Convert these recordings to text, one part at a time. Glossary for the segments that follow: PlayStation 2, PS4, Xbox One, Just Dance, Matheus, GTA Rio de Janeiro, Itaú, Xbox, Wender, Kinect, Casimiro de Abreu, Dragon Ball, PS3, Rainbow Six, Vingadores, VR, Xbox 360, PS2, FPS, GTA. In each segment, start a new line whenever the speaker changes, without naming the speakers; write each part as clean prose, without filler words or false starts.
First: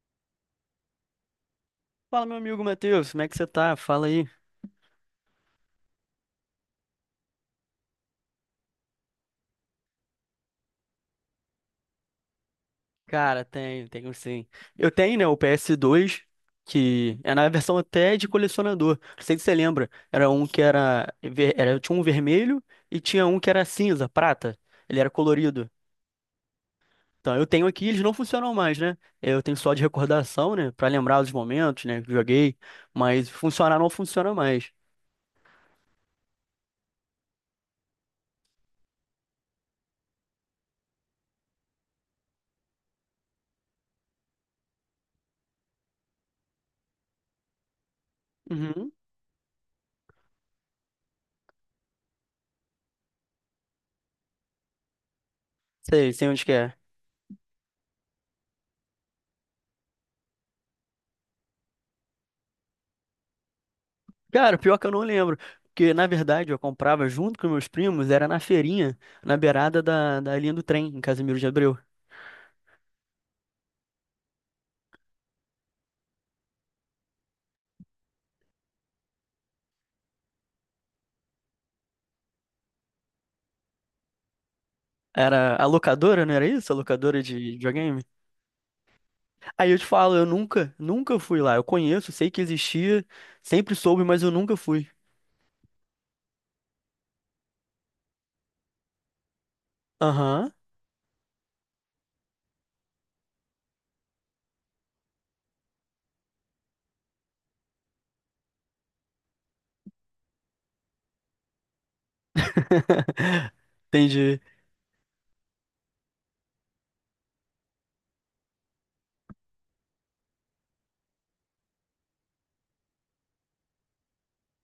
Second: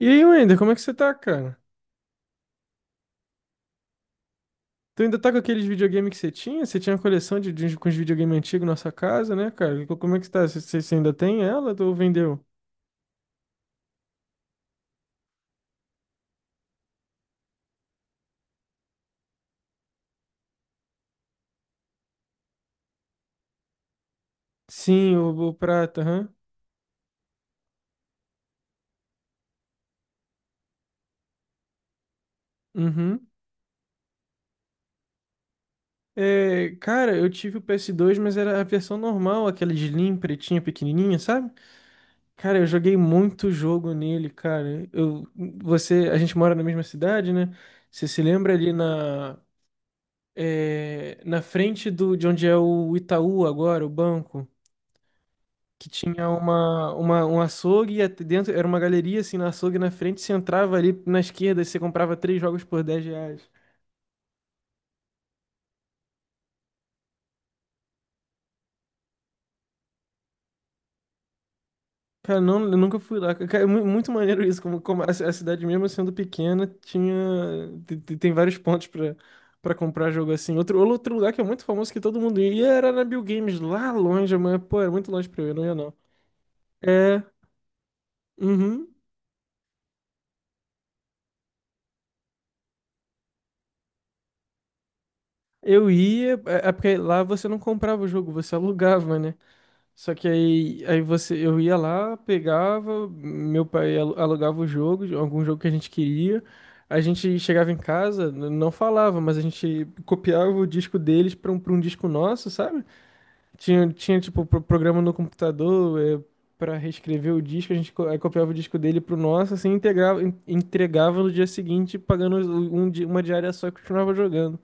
E aí, Wender, como é que você tá, cara?
Fala, meu amigo Matheus, como é que você tá? Fala aí.
Tu ainda tá com aqueles videogames que você tinha? Você tinha uma coleção de com os videogame antigos na sua casa, né, cara? Como é que você tá? Você ainda tem ela ou vendeu?
Cara, tenho sim. Eu tenho, né, o PS2, que é na versão até de colecionador. Não sei se você lembra. Era um que era. Tinha um vermelho e tinha um que era cinza, prata. Ele era
Sim, o
colorido.
prata, aham.
Então, eu tenho aqui, eles não funcionam mais, né? Eu tenho só de recordação, né, pra lembrar os momentos, né, que joguei.
Uhum.
Mas funcionar não funciona mais.
É, cara, eu tive o PS2, mas era a versão normal, aquela de Slim, pretinha, pequenininha, sabe? Cara, eu joguei muito jogo nele, cara. Você, a gente mora na mesma cidade, né? Você se lembra ali
Uhum.
na frente do, de onde é o Itaú agora, o banco? Que
Sei,
tinha
sei onde que é.
um açougue dentro era uma galeria assim no açougue na frente, você entrava ali na esquerda e você comprava três jogos por R$ 10.
Cara, pior que eu não lembro. Porque, na verdade, eu comprava junto com meus primos, era na feirinha, na beirada da linha do trem, em Casimiro de Abreu.
Cara, não, eu nunca fui lá. Cara, é muito maneiro isso, como a cidade mesmo sendo pequena tinha tem vários pontos para comprar jogo assim. Outro lugar que é muito famoso que todo mundo ia era na Bill Games lá longe, mas pô, era muito longe pra eu, ir, eu
Era
não
a
ia não.
locadora, não era isso? A
É,
locadora de videogame?
uhum.
Aí eu te falo, eu nunca, nunca fui lá. Eu conheço, sei que existia, sempre soube, mas eu nunca fui.
Eu ia, é porque lá você não comprava o jogo, você alugava, né? Só que
Aham.
aí eu ia lá, pegava, meu pai alugava o jogo, algum jogo que a gente queria. A gente chegava em casa, não falava, mas a gente copiava o disco deles para um disco nosso, sabe? Tinha, tinha
Entendi.
tipo, programa no computador, para reescrever o disco, a gente aí copiava o disco dele pro nosso, assim, integrava, entregava no dia seguinte, pagando uma diária só e continuava jogando.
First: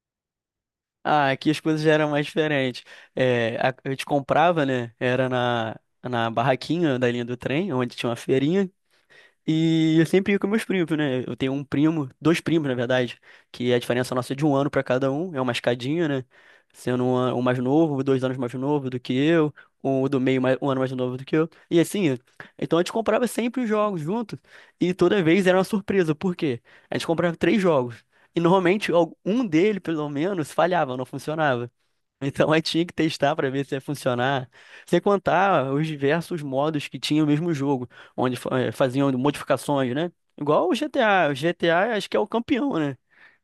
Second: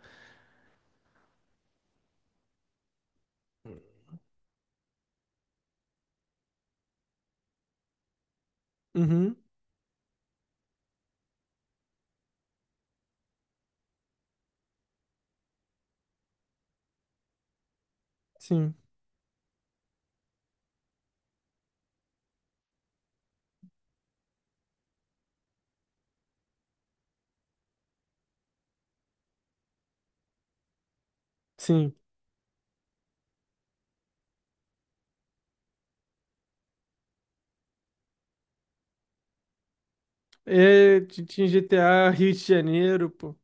Ah, aqui as coisas já eram mais diferentes. É, a gente comprava, né? Era na, na barraquinha da linha do trem, onde tinha uma feirinha.
Uhum,
E eu sempre ia com meus primos, né? Eu tenho um primo, dois primos, na verdade, que a diferença nossa é de um ano pra cada um, é uma escadinha, né? Sendo um mais novo, dois anos mais
sim,
novo do que eu, um do meio mais, um ano mais novo do que eu. E assim, então a gente comprava sempre os jogos juntos, e toda vez era uma surpresa, por quê? A gente comprava três jogos, e normalmente um dele, pelo menos, falhava, não funcionava.
sim.
Então aí tinha que testar para ver se ia funcionar. Sem contar os diversos modos que tinha o mesmo jogo, onde faziam modificações, né? Igual o
É,
GTA. O
tinha
GTA acho
GTA
que é o
Rio de
campeão, né?
Janeiro, pô.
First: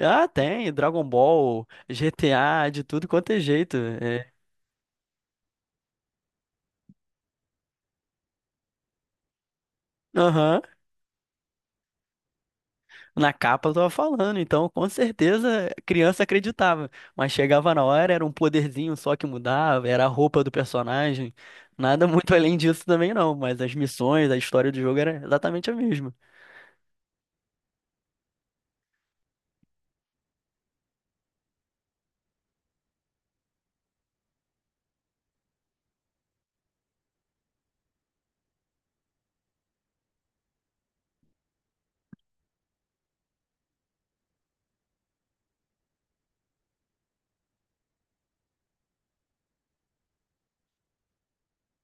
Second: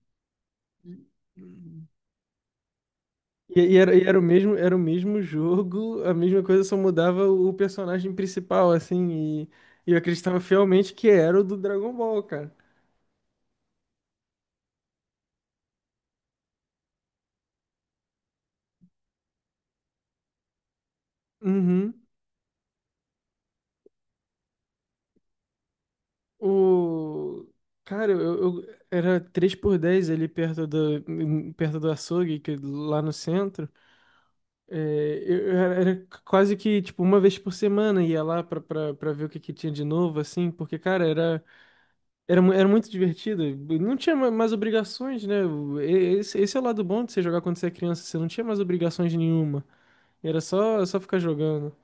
Ah, tem Dragon Ball, GTA, de tudo quanto é
E, e
jeito.
era, e era o
É.
mesmo, era o mesmo jogo, a mesma coisa, só mudava o personagem principal, assim, e eu acreditava
Aham.
fielmente que era o do Dragon Ball, cara.
Na capa eu tava falando, então com certeza a criança acreditava. Mas chegava na hora, era um poderzinho só que mudava, era a roupa do personagem.
Uhum.
Nada muito além disso também não, mas as missões, a história do jogo era exatamente a mesma.
O... Cara, era três por dez, ali perto do açougue, que, lá no centro. É, eu era era quase que, tipo, uma vez por semana ia lá pra ver o que tinha de novo, assim, porque, cara, era muito divertido. Não tinha mais obrigações, né? Esse é o lado bom de você jogar quando você é criança. Você não tinha mais obrigações nenhuma. Era só ficar jogando.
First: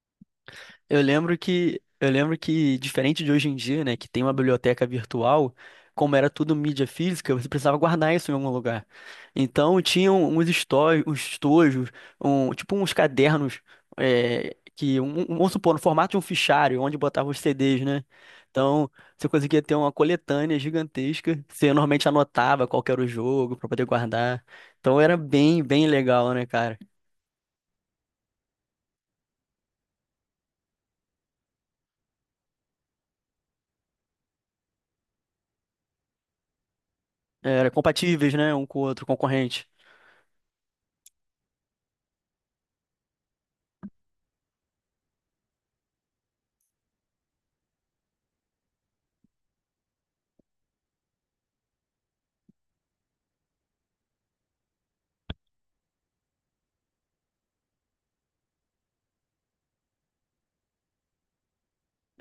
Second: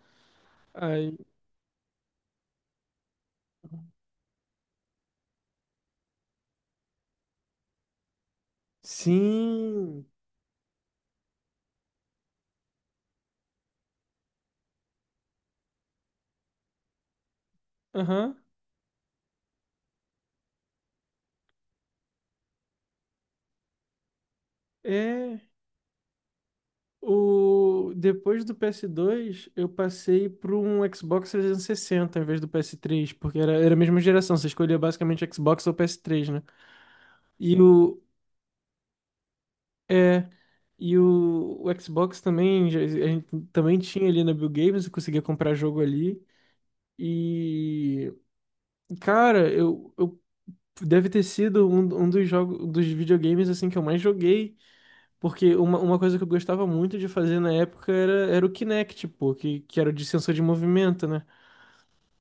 Eu
Aí,
lembro que, eu lembro que, diferente de hoje em dia, né, que tem uma biblioteca virtual, como era tudo mídia física, você precisava guardar isso em algum lugar. Então,
sim.
tinham uns estojos, um, tipo uns cadernos, é, que, vamos supor, no formato de um fichário, onde botava os CDs, né?
Aham.
Então, você conseguia ter uma coletânea gigantesca, você normalmente anotava qual que era o jogo para poder guardar. Então, era
É.
bem, bem legal, né, cara?
Depois do PS2, eu passei para um Xbox 360 em vez do PS3, porque era a mesma geração. Você escolhia basicamente Xbox ou PS3, né? E
Era
o.
compatíveis, né? Um com o outro, concorrente.
É. E o Xbox também, a gente também tinha ali na Bill Games, eu conseguia comprar jogo ali. E, cara, eu deve ter sido um dos jogos, dos videogames assim que eu mais joguei, porque uma coisa que eu gostava muito de fazer na época era o Kinect, pô, que era o de sensor de movimento, né?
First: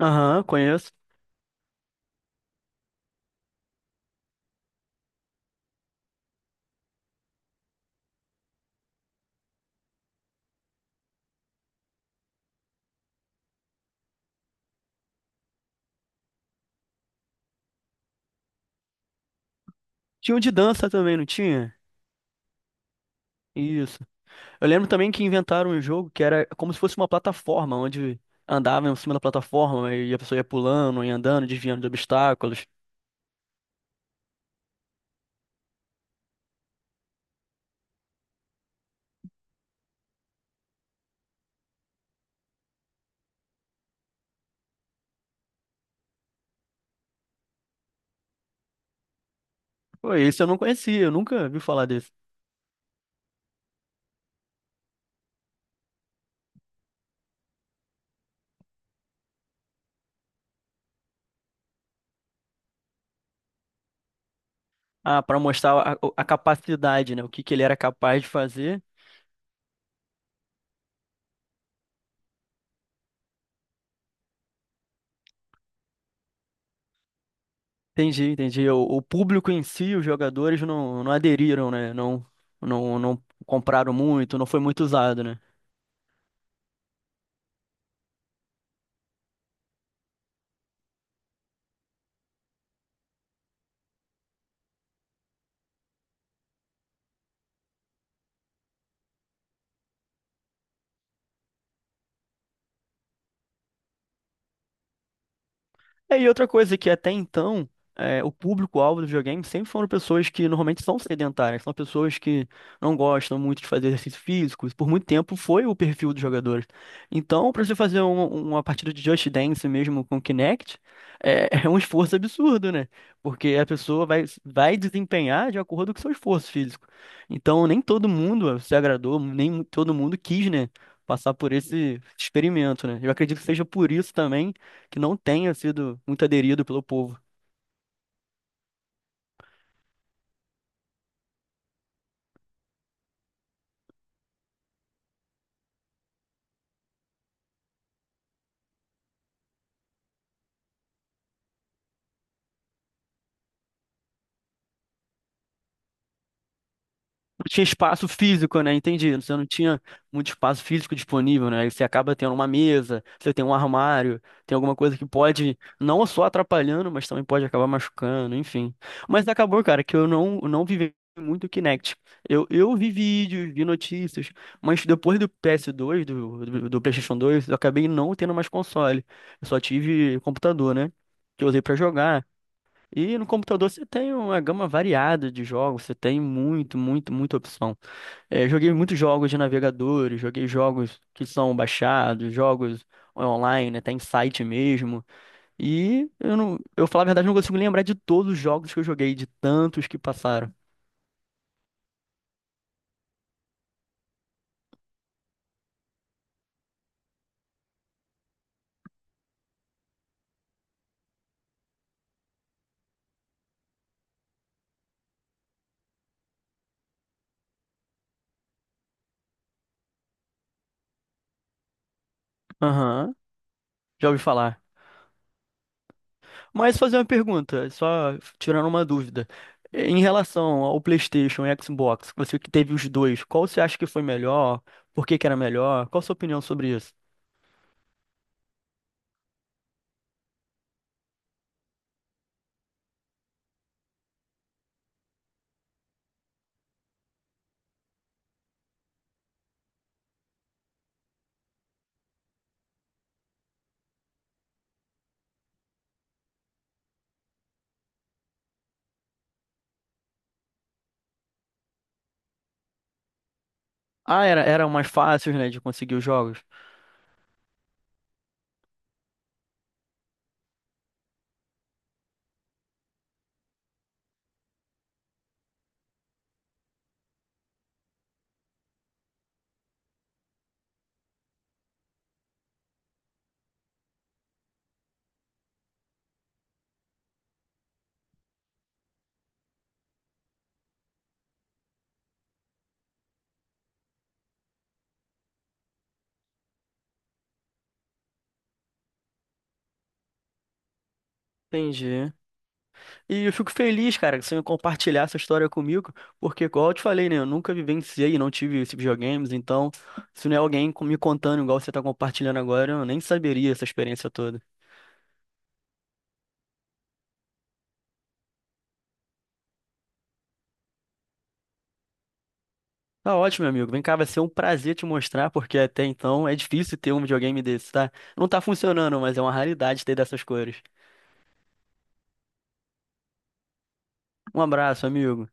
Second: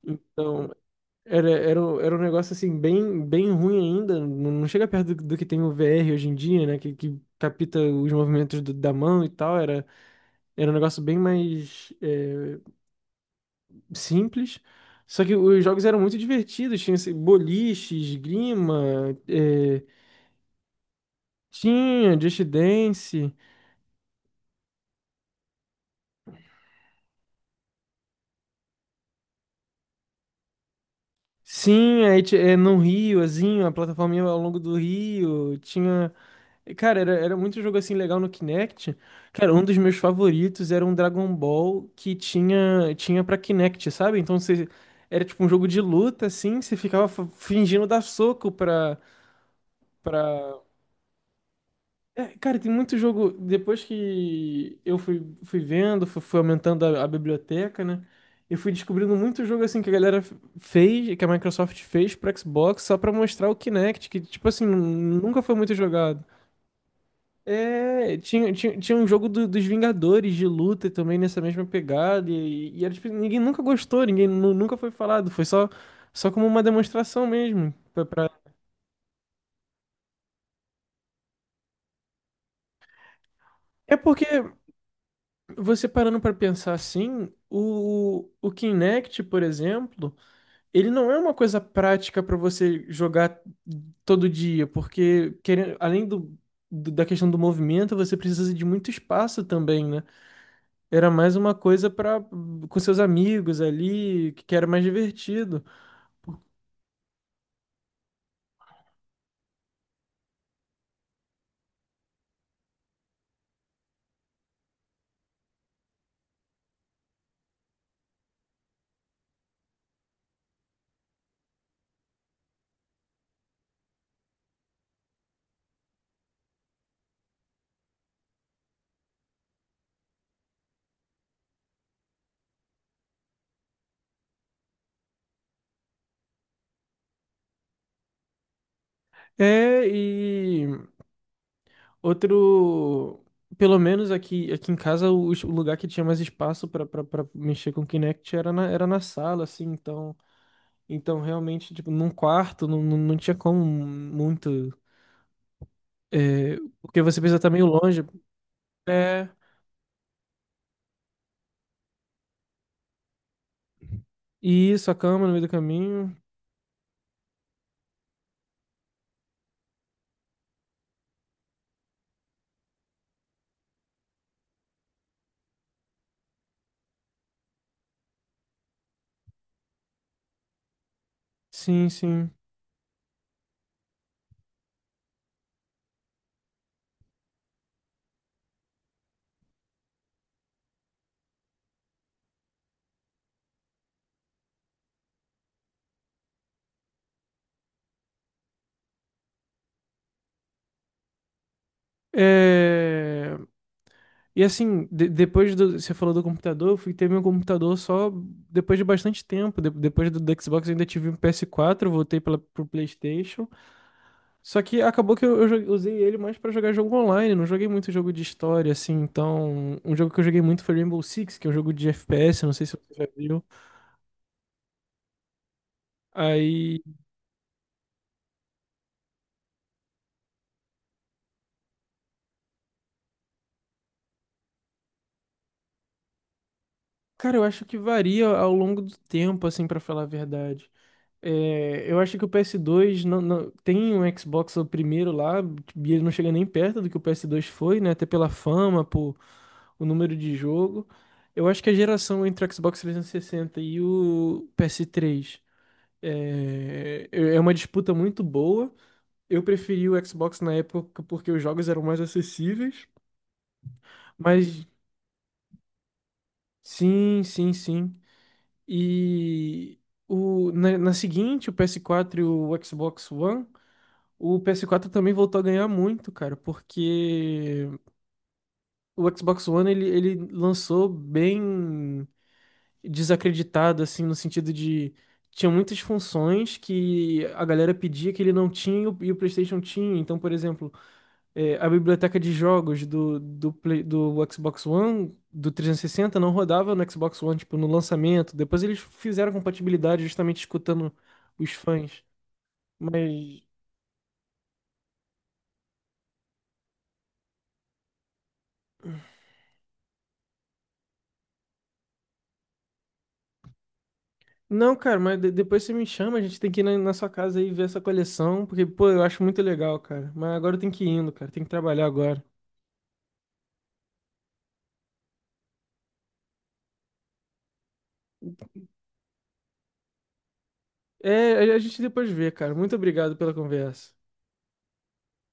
Aham,
Então,
conheço.
era um negócio assim bem ruim ainda, não chega perto do que tem o VR hoje em dia, né? Que, capta os movimentos da mão e tal, era um negócio bem mais simples. Só que os jogos eram muito divertidos, tinha esse boliche, esgrima,
Tinha um de dança também, não tinha?
tinha Just Dance,
Isso. Eu lembro também que inventaram um jogo que era como se fosse uma plataforma, onde andava em cima da plataforma e a pessoa ia pulando ia andando, desviando de
sim, aí
obstáculos.
no Rio, azinho, a plataforma ao longo do Rio, tinha. Cara, era muito jogo, assim, legal no Kinect. Cara, um dos meus favoritos era um Dragon Ball que tinha pra Kinect, sabe? Era tipo um jogo de luta, assim, você ficava fingindo dar soco
Pô, isso. Eu não
pra,
conhecia, eu nunca vi falar desse.
É, cara, tem muito jogo. Depois que eu fui vendo, fui aumentando a biblioteca, né? Eu fui descobrindo muito jogo assim que a galera fez, que a Microsoft fez pro Xbox só pra mostrar o Kinect, que, tipo assim,
Ah,
nunca
pra
foi muito
mostrar
jogado.
a capacidade, né? O que que ele era
É,
capaz de
tinha, tinha,
fazer.
tinha um jogo dos Vingadores de luta também nessa mesma pegada, e, era, tipo, ninguém nunca gostou, ninguém nunca foi falado, foi só como uma demonstração mesmo.
Entendi, entendi. O público em si, os jogadores não, não aderiram, né? Não, não, não compraram
É porque
muito, não foi muito usado, né?
você parando para pensar assim, o Kinect, por exemplo, ele não é uma coisa prática para você jogar todo dia, porque querendo, além da questão do movimento, você precisa de muito espaço também, né? Era mais uma coisa para com seus amigos ali, que era mais divertido.
É, e outra coisa que até então, é, o público-alvo do videogame sempre foram pessoas que normalmente são sedentárias, são pessoas que não gostam muito de fazer exercício físico, isso por muito tempo foi o perfil dos jogadores. Então, para você fazer uma partida de Just Dance mesmo com Kinect, é, é um esforço absurdo, né? Porque a pessoa vai, vai desempenhar de acordo com o seu esforço físico. Então, nem todo mundo se agradou, nem todo mundo quis, né? Passar por esse experimento, né? Eu acredito que seja por isso também que não tenha sido muito aderido pelo povo.
É, e outro pelo menos aqui, aqui em casa, o lugar que tinha mais espaço para mexer com o Kinect era era na sala, assim, então. Então, realmente, tipo, num quarto não tinha como muito. É, porque você precisa
Não
estar
tinha
meio longe.
espaço físico, né? Entendi.
É.
Você não tinha muito espaço físico disponível, né? Aí você acaba tendo uma mesa, você tem um armário, tem
E
alguma
isso, a
coisa que
cama no meio do
pode não
caminho.
só atrapalhando, mas também pode acabar machucando, enfim. Mas acabou, cara, que eu não, não vivi muito o Kinect. Eu vi vídeos, vi notícias, mas depois do PS2, do PlayStation 2, eu acabei não tendo mais console. Eu só tive computador, né? Que eu usei pra
Sim,
jogar.
sim.
E no computador você tem uma gama variada de jogos, você tem muito, muito, muita opção. É, joguei muitos jogos de navegadores, joguei jogos que são baixados, jogos online, né, tem site mesmo. E eu não, eu falar a verdade, não consigo lembrar de todos os jogos que eu joguei, de tantos que passaram.
É, e assim, de- depois do. Você falou do computador, eu fui ter meu computador só depois de bastante tempo. Depois do Xbox, eu ainda tive um PS4, voltei pro PlayStation. Só que acabou que usei ele mais pra jogar jogo online, não joguei muito jogo de história, assim, então. Um jogo que eu joguei muito foi Rainbow Six, que é um jogo de FPS, não sei se você já
Aham,
viu.
já ouvi falar. Mas
Aí,
fazer uma pergunta, só tirando uma dúvida. Em relação ao PlayStation e Xbox, você que teve os dois, qual você acha que foi melhor? Por que que era melhor? Qual a sua opinião sobre isso?
cara, eu acho que varia ao longo do tempo, assim, pra falar a verdade. É, eu acho que o PS2 tem um Xbox o primeiro lá, e ele não chega nem perto do que o PS2 foi, né? Até pela fama, por o número de jogo. Eu acho que a geração entre o Xbox 360 e sessenta e o PS3 é uma disputa muito boa. Eu preferi o Xbox na época porque os jogos eram mais acessíveis.
Ah, era,
Mas
eram mais fáceis, né, de conseguir os jogos.
sim, sim, sim. E na seguinte, o PS4 e o Xbox One, o PS4 também voltou a ganhar muito, cara, porque o Xbox One ele lançou bem desacreditado, assim, no sentido de. Tinha muitas funções que a galera pedia que ele não tinha e o PlayStation tinha. Então, por exemplo, a biblioteca de jogos do Xbox One, do 360, não rodava no Xbox One, tipo, no lançamento. Depois eles fizeram compatibilidade justamente escutando os fãs.
Entendi. E eu
Mas.
fico feliz, cara, que você compartilhar essa história comigo, porque, igual eu te falei, né, eu nunca vivenciei e não tive esses videogames, então, se não é alguém me contando igual você tá compartilhando agora, eu nem saberia essa experiência toda.
Não, cara, mas depois você me chama, a gente tem que ir na sua casa aí ver essa coleção, porque, pô, eu acho muito legal, cara. Mas agora eu tenho que ir indo, cara, tem que trabalhar agora.
Tá ótimo, meu amigo. Vem cá, vai ser um prazer te mostrar, porque até então é difícil ter um videogame desse, tá? Não tá funcionando, mas é uma raridade ter dessas cores.
É, a gente depois vê, cara. Muito obrigado pela conversa.
Um abraço, amigo.